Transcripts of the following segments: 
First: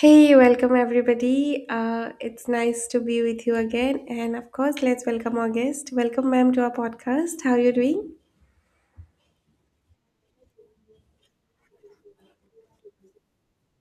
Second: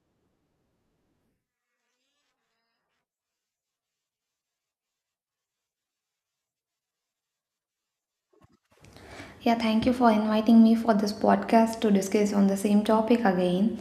Hey, welcome everybody. It's nice to be with you again. And of course, let's welcome our guest. Welcome, ma'am, to our podcast. How are you doing? Yeah, thank you for inviting me for this podcast to discuss on the same topic again.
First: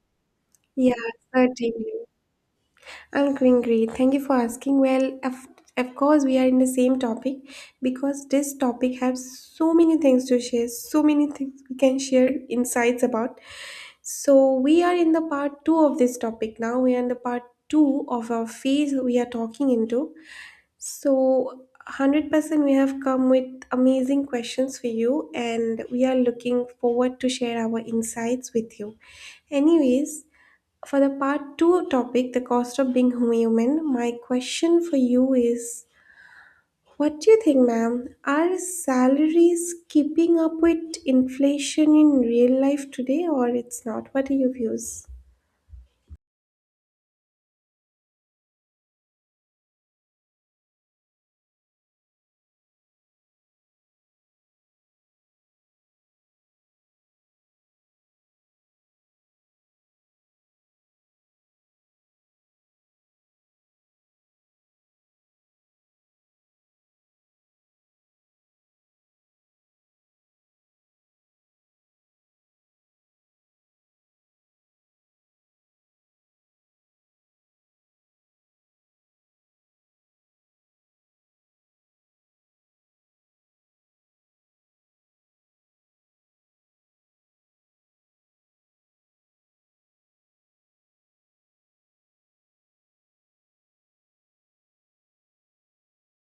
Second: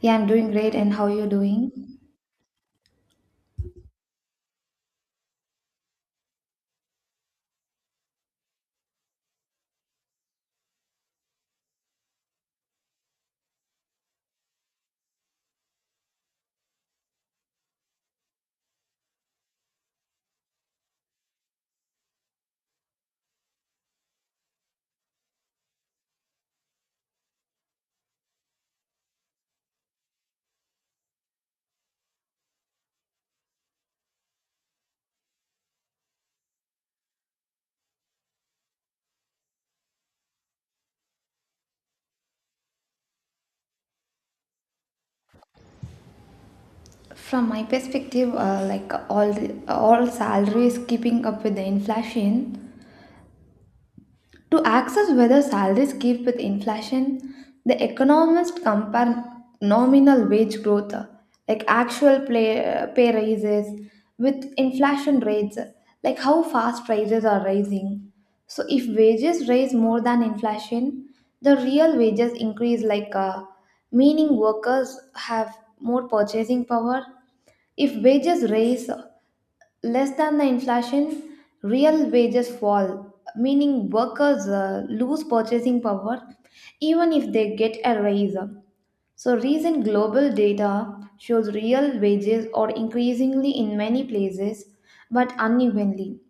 Yeah, I'm doing great, and Yeah, how you doing? certainly. I'm doing great. Thank you for asking. Well, of course, we are in the same topic because this topic has so many things to share, so many things we can share insights about. So, we are in the part two of this topic now. We are in the part two of our phase we are talking into. So, 100% we have come with amazing questions for you, and we are looking forward to share our insights with you. Anyways, for the part 2 topic, the cost of being human, my question for you is, what do you think, ma'am? Are salaries keeping up with inflation in real life today or it's not? What are your views? From my perspective, like all salaries keeping up with the inflation. To access whether salaries keep with inflation, the economists compare nominal wage growth, like pay raises, with inflation rates, like how fast prices are rising. So, if wages rise more than inflation, the real wages increase, meaning workers have more purchasing power. If wages rise less than the inflation, real wages fall, meaning workers lose purchasing power even if they get a raise. So, recent global data shows real wages are increasingly in many places but unevenly.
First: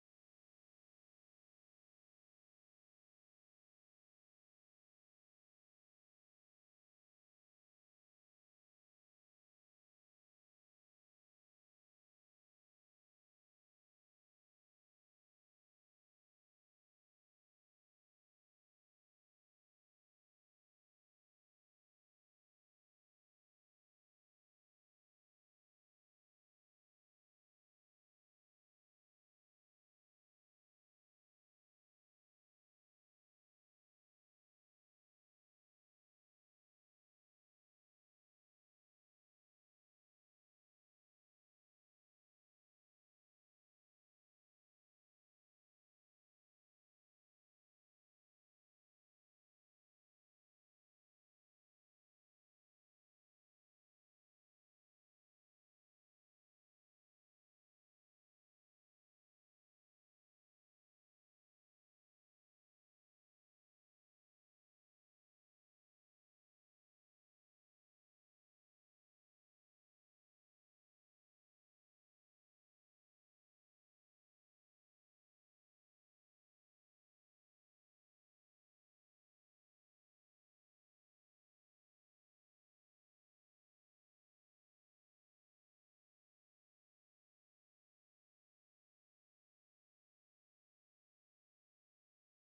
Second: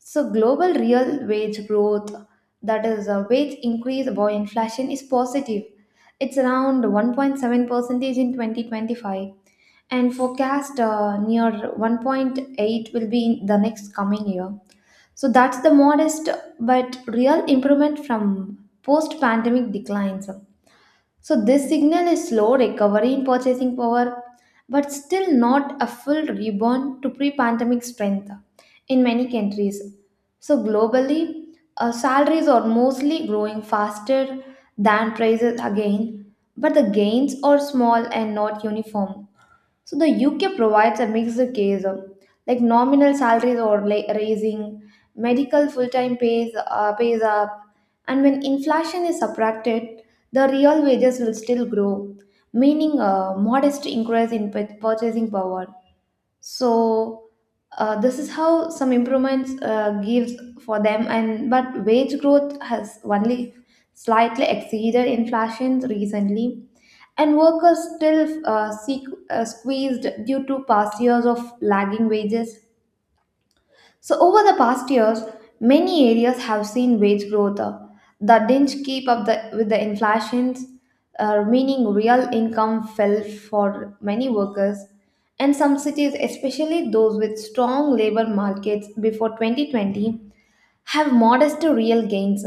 So global real wage growth, that is a wage increase by inflation, is positive. It's around 1.7 percentage in 2025 and forecast near 1.8 will be in the next coming year. So that's the modest but real improvement from post pandemic declines. So this signal a slow recovery in purchasing power, but still not a full rebound to pre-pandemic strength in many countries. So globally, salaries are mostly growing faster than prices again, but the gains are small and not uniform. So the UK provides a mixed case of like nominal salaries or like raising, medical full-time pays pays up, and when inflation is subtracted, the real wages will still grow, meaning a modest increase in purchasing power. So this is how some improvements gives for them, and but wage growth has only slightly exceeded inflation recently, and workers still squeezed due to past years of lagging wages. So over the past years, many areas have seen wage growth that didn't with the inflations, meaning real income fell for many workers. And some cities, especially those with strong labor markets before 2020, have modest real gains.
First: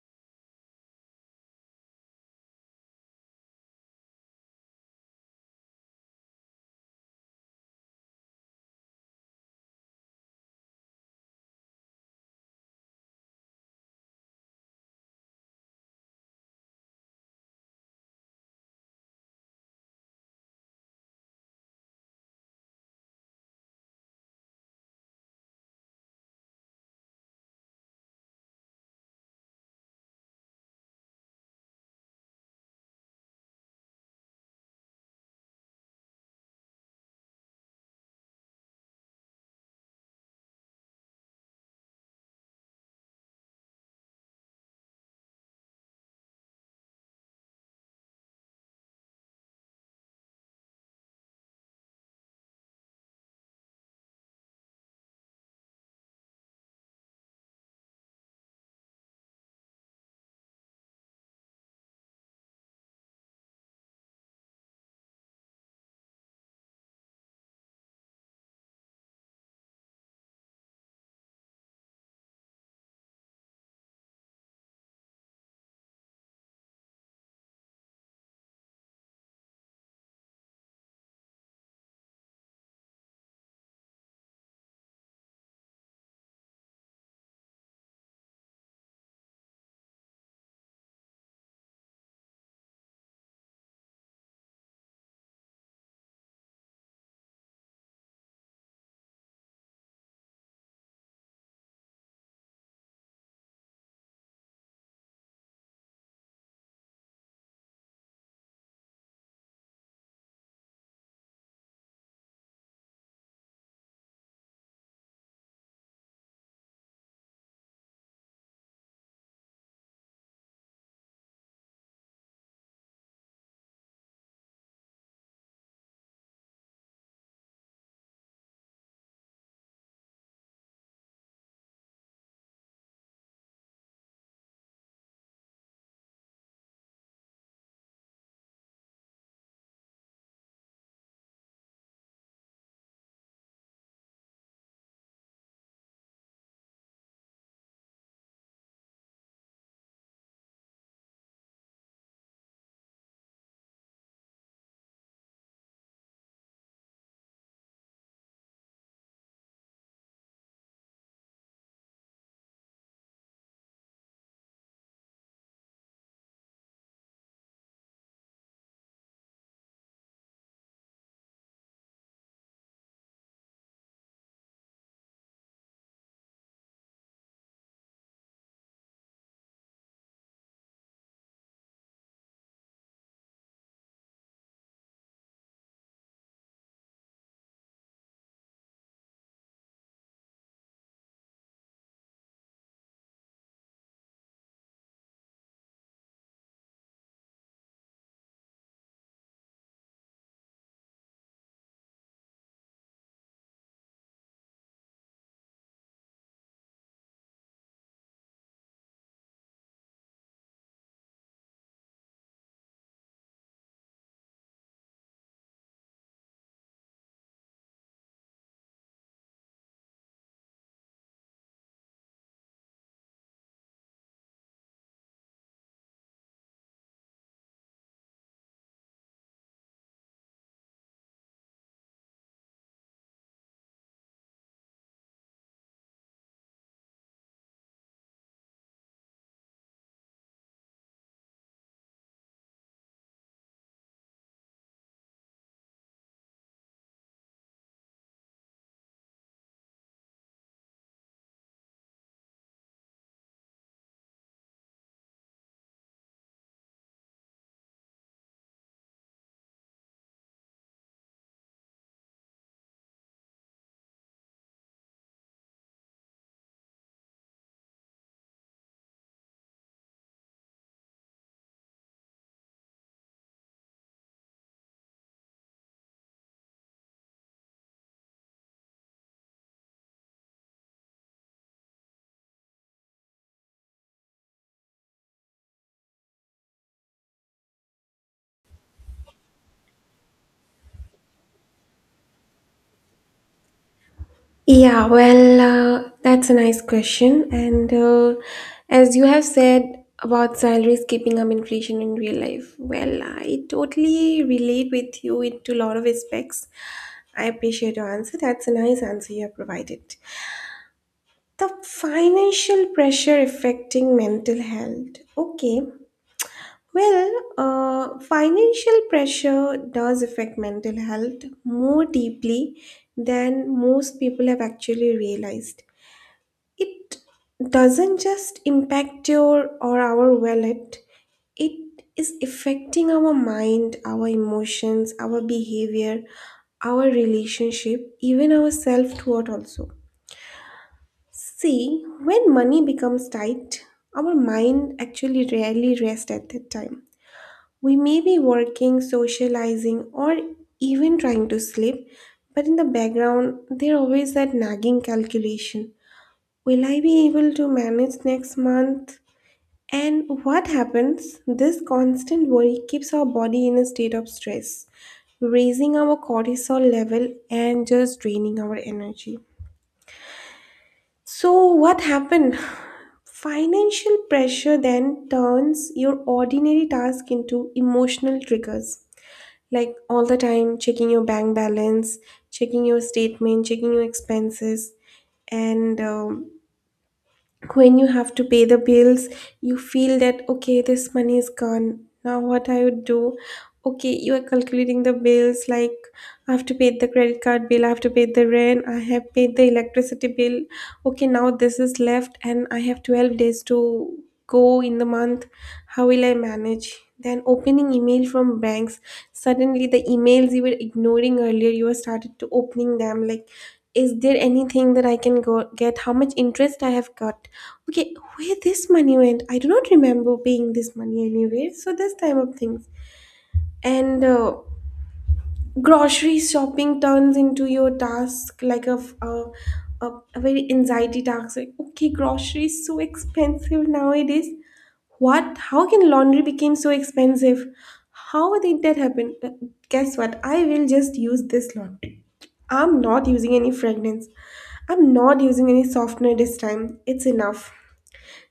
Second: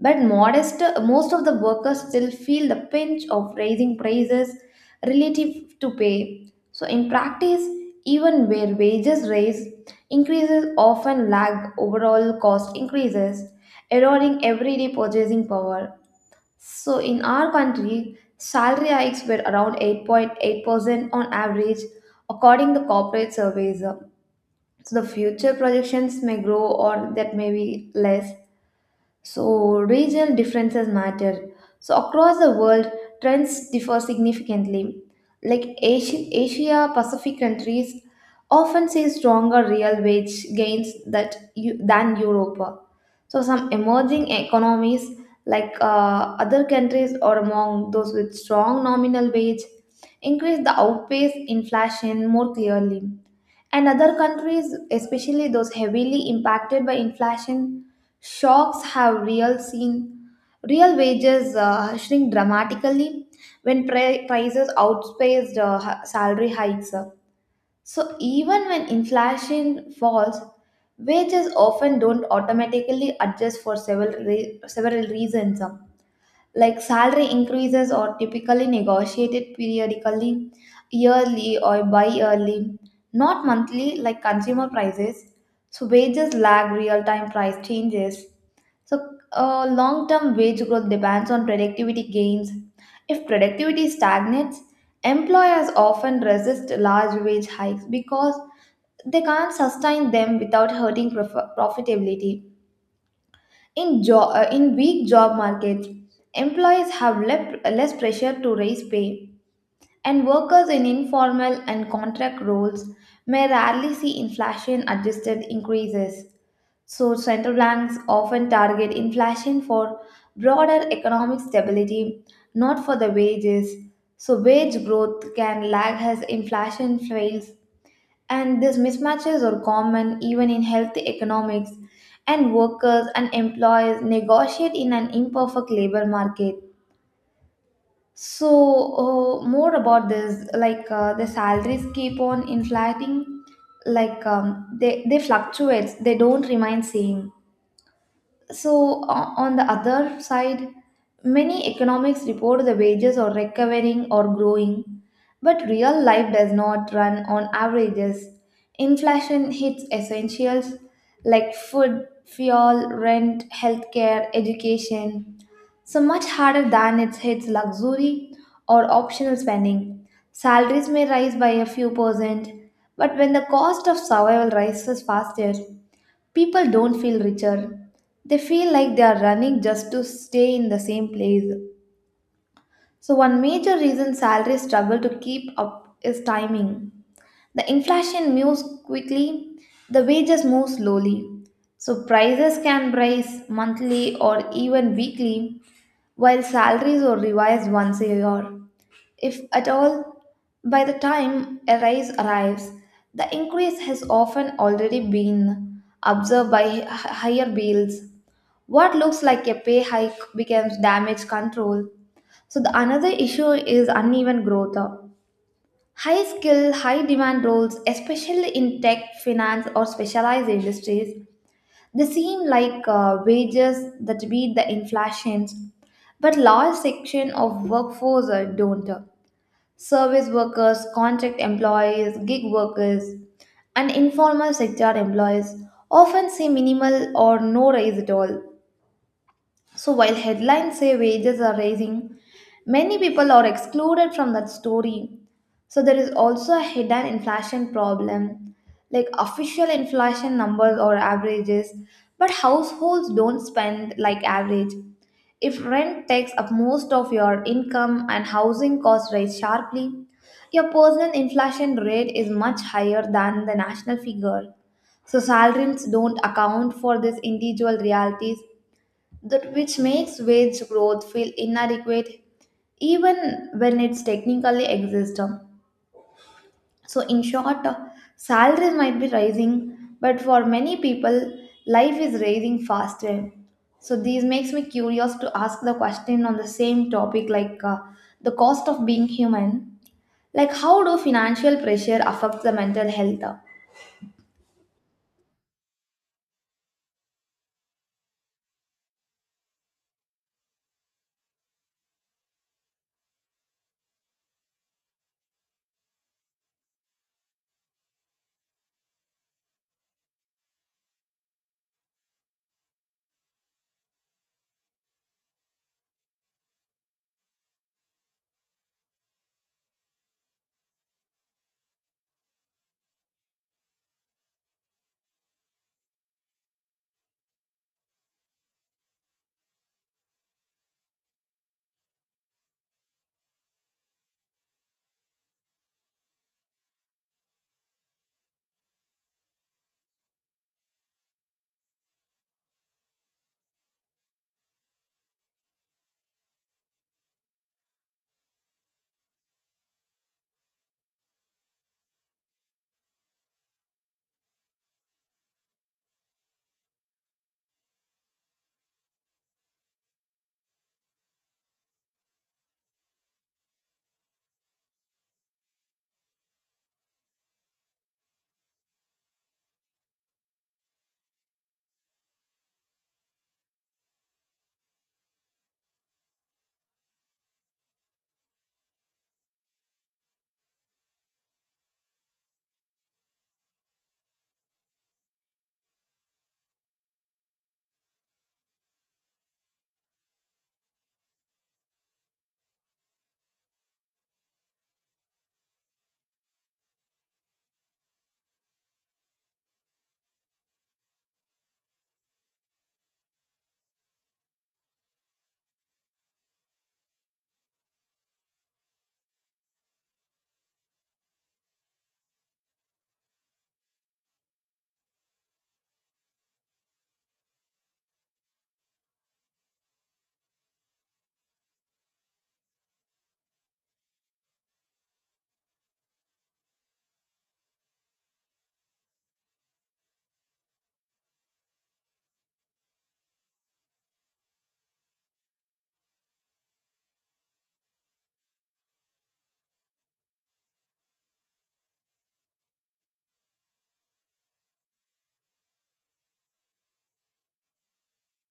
But modest, most of the workers still feel the pinch of raising prices relative to pay. So in practice, even where wages raise, increases often lag overall cost increases, eroding everyday purchasing power. So in our country, salary hikes were around 8.8% on average, according to corporate surveys. So the future projections may grow or that may be less. So, regional differences matter. So, across the world, trends differ significantly. Like Asia, Asia Pacific countries often see stronger real wage gains than Europe. So, some emerging economies other countries or among those with strong nominal wage increase the outpace inflation more clearly. And other countries, especially those heavily impacted by inflation shocks, have real wages shrink dramatically when prices outpaced salary hikes. So even when inflation falls, wages often don't automatically adjust for several reasons. Like salary increases are typically negotiated periodically, yearly or bi-yearly, not monthly like consumer prices. So wages lag real-time price changes. So long-term wage growth depends on productivity gains. If productivity stagnates, employers often resist large wage hikes because they can't sustain them without hurting profitability. In weak job markets, employees have less pressure to raise pay, and workers in informal and contract roles may rarely see inflation adjusted increases. So, central banks often target inflation for broader economic stability, not for the wages. So, wage growth can lag as inflation fails, and these mismatches are common even in healthy economics, and workers and employees negotiate in an imperfect labor market. So, more about this, the salaries keep on inflating, like they fluctuate, they don't remain same. So, on the other side, many economics report the wages are recovering or growing, but real life does not run on averages. Inflation hits essentials like food, fuel, rent, healthcare, education, so much harder than it hits luxury or optional spending. Salaries may rise by a few percent, but when the cost of survival rises faster, people don't feel richer. They feel like they are running just to stay in the same place. So, one major reason salaries struggle to keep up is timing. The inflation moves quickly, the wages move slowly. So, prices can rise monthly or even weekly, while salaries are revised once a year. If at all, by the time a rise arrives, the increase has often already been observed by higher bills. What looks like a pay hike becomes damage control. So, the another issue is uneven growth. High skill, high demand roles, especially in tech, finance, or specialized industries, they seem like wages that beat the inflations, but large section of workforce don't service workers, contract employees, gig workers, and informal sector employees often see minimal or no raise at all. So while headlines say wages are rising, many people are excluded from that story. So there is also a hidden inflation problem. Like official inflation numbers or averages, but households don't spend like average. If rent takes up most of your income and housing costs rise sharply, your personal inflation rate is much higher than the national figure. So salaries don't account for these individual realities that which makes wage growth feel inadequate even when it's technically exists. So, in short, salaries might be rising, but for many people, life is rising faster. So, this makes me curious to ask the question on the same topic, the cost of being human. Like, how do financial pressure affect the mental health? Yeah, well, that's a nice question. And as you have said about salaries keeping up inflation in real life, well, I totally relate with you into a lot of aspects. I appreciate your answer. That's a nice answer you have provided. The financial pressure affecting mental health. Okay. Well, financial pressure does affect mental health more deeply than most people have actually realized. It doesn't just impact your or our wallet. It is affecting our mind, our emotions, our behavior, our relationship, even our self toward also. See, when money becomes tight, our mind actually rarely rests. At that time, we may be working, socializing, or even trying to sleep, but in the background there always that nagging calculation. Will I be able to manage next month? And what happens? This constant worry keeps our body in a state of stress, raising our cortisol level and just draining our energy. So, what happened? Financial pressure then turns your ordinary task into emotional triggers. Like all the time checking your bank balance, checking your statement, checking your expenses, and when you have to pay the bills, you feel that, okay, this money is gone, now what I would do. Okay, you are calculating the bills, like I have to pay the credit card bill, I have to pay the rent, I have paid the electricity bill. Okay, now this is left and I have 12 days to go in the month. How will I manage? Then opening email from banks, suddenly the emails you were ignoring earlier, you are started to opening them, like, is there anything that I can go get, how much interest I have got. Okay, where this money went, I do not remember paying this money anywhere. So this type of things. And grocery shopping turns into your task like a, f- a very anxiety task. Like, okay, grocery is so expensive nowadays. What? How can laundry became so expensive? How did that happen? Guess what? I will just use this laundry. I'm not using any fragrance. I'm not using any softener this time. It's enough.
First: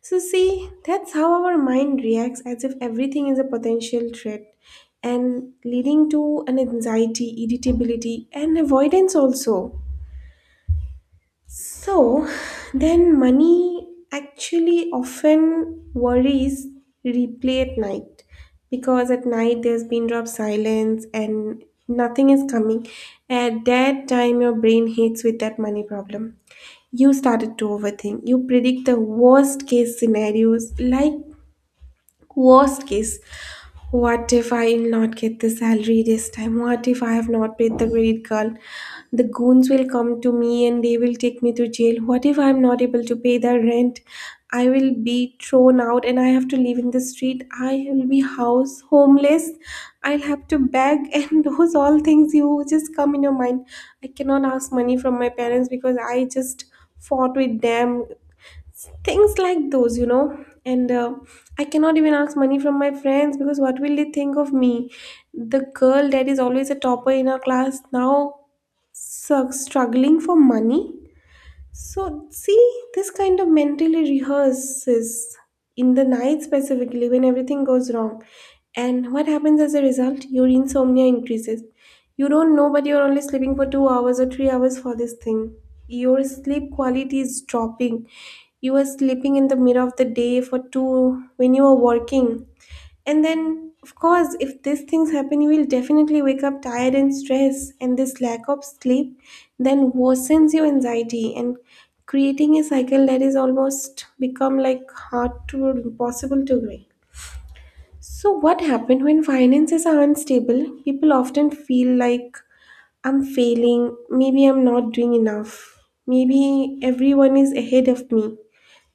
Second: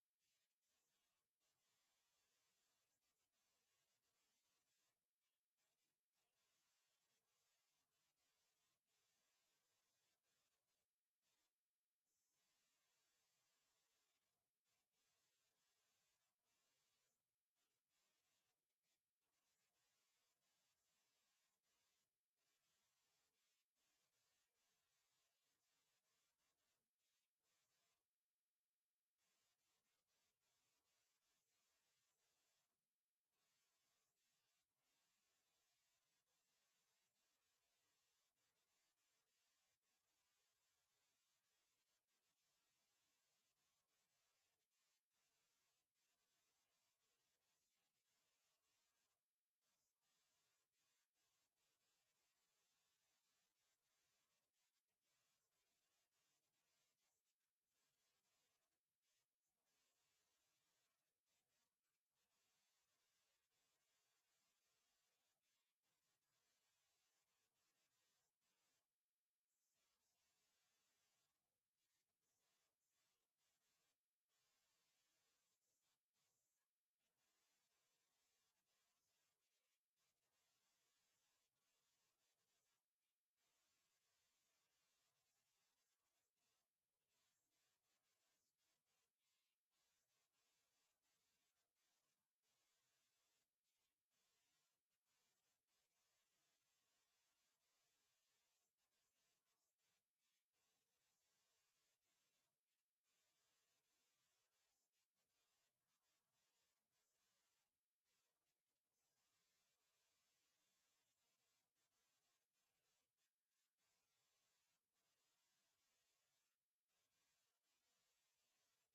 So, see, that's how our mind reacts as if everything is a potential threat and leading to an anxiety, irritability, and avoidance also. So, then money actually often worries replay at night, because at night there's been drop silence and nothing is coming. At that time, your brain hits with that money problem. You started to overthink. You predict the worst case scenarios like, worst case, what if I'll not get the salary this time? What if I have not paid the credit card? The goons will come to me and they will take me to jail. What if I'm not able to pay the rent? I will be thrown out and I have to live in the street. I will be house homeless. I'll have to beg and those all things you just come in your mind. I cannot ask money from my parents because I just fought with them, things like those, you know. And I cannot even ask money from my friends because what will they think of me? The girl that is always a topper in her class, now struggling for money. So, see, this kind of mentally rehearses in the night specifically when everything goes wrong. And what happens as a result? Your insomnia increases. You don't know, but you're only sleeping for 2 hours or 3 hours for this thing. Your sleep quality is dropping. You are sleeping in the middle of the day for two when you are working. And then, of course, if these things happen, you will definitely wake up tired and stressed, and this lack of sleep then worsens your anxiety and creating a cycle that is almost become like hard to impossible to break. So, what happened when finances are unstable? People often feel like, I'm failing, maybe I'm not doing enough, maybe everyone is ahead of me.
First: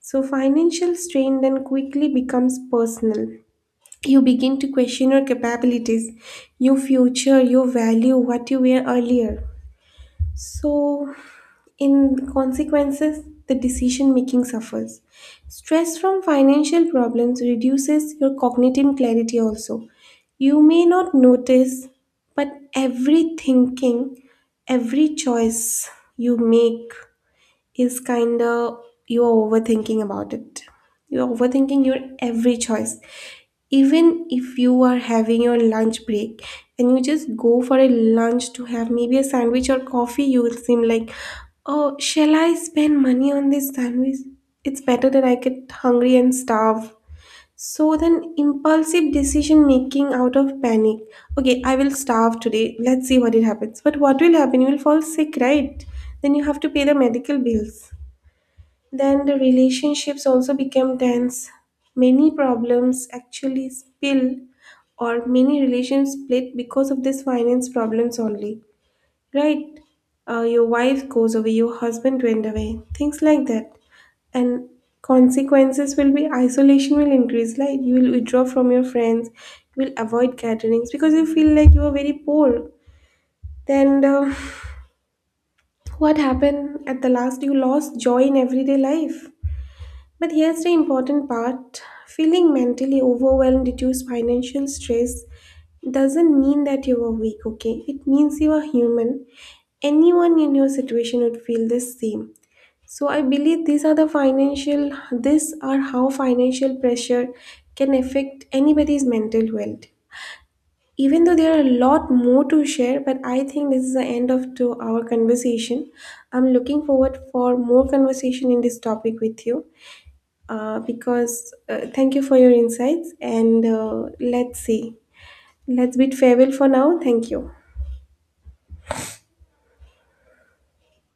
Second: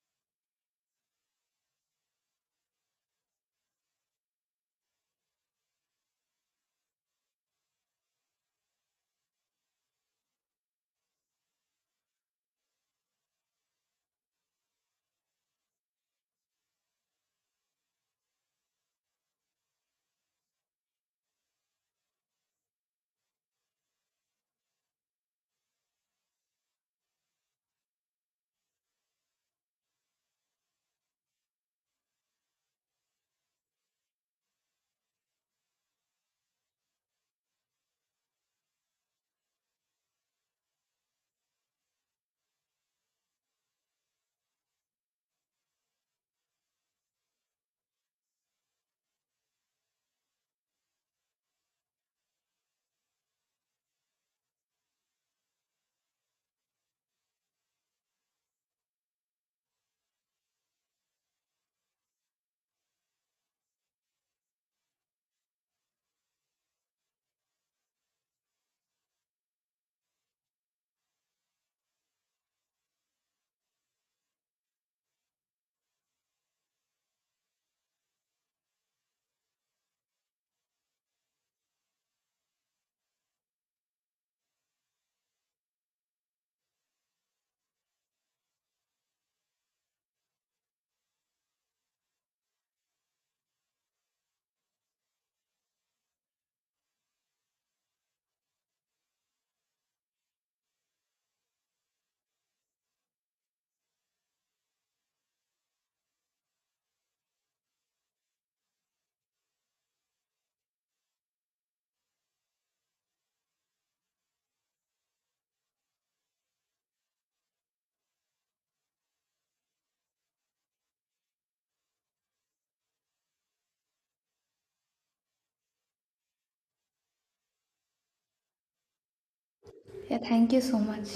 So, financial strain then quickly becomes personal. You begin to question your capabilities, your future, your value, what you were earlier. So, in consequences, the decision making suffers. Stress from financial problems reduces your cognitive clarity also. You may not notice, but every thinking, every choice you make is kind of, you're overthinking about it. You're overthinking your every choice. Even if you are having your lunch break and you just go for a lunch to have maybe a sandwich or coffee, you will seem like, oh, shall I spend money on this sandwich? It's better that I get hungry and starve. So then, impulsive decision making out of panic. Okay, I will starve today. Let's see what it happens. But what will happen? You will fall sick, right? Then you have to pay the medical bills. Then the relationships also became tense. Many problems actually spill, or many relations split because of these finance problems only. Right? Your wife goes away, your husband went away, things like that. And consequences will be isolation will increase, like you will withdraw from your friends, you will avoid gatherings because you feel like you are very poor. Then, what happened at the last? You lost joy in everyday life. But here's the important part, feeling mentally overwhelmed due to financial stress doesn't mean that you are weak, okay? It means you are human. Anyone in your situation would feel the same. So I believe these are the financial, these are how financial pressure can affect anybody's mental health. Even though there are a lot more to share, but I think this is the end of to our conversation. I'm looking forward for more conversation in this topic with you, because thank you for your insights and let's see. Let's bid farewell for now. Thank you. Yeah, thank you so much.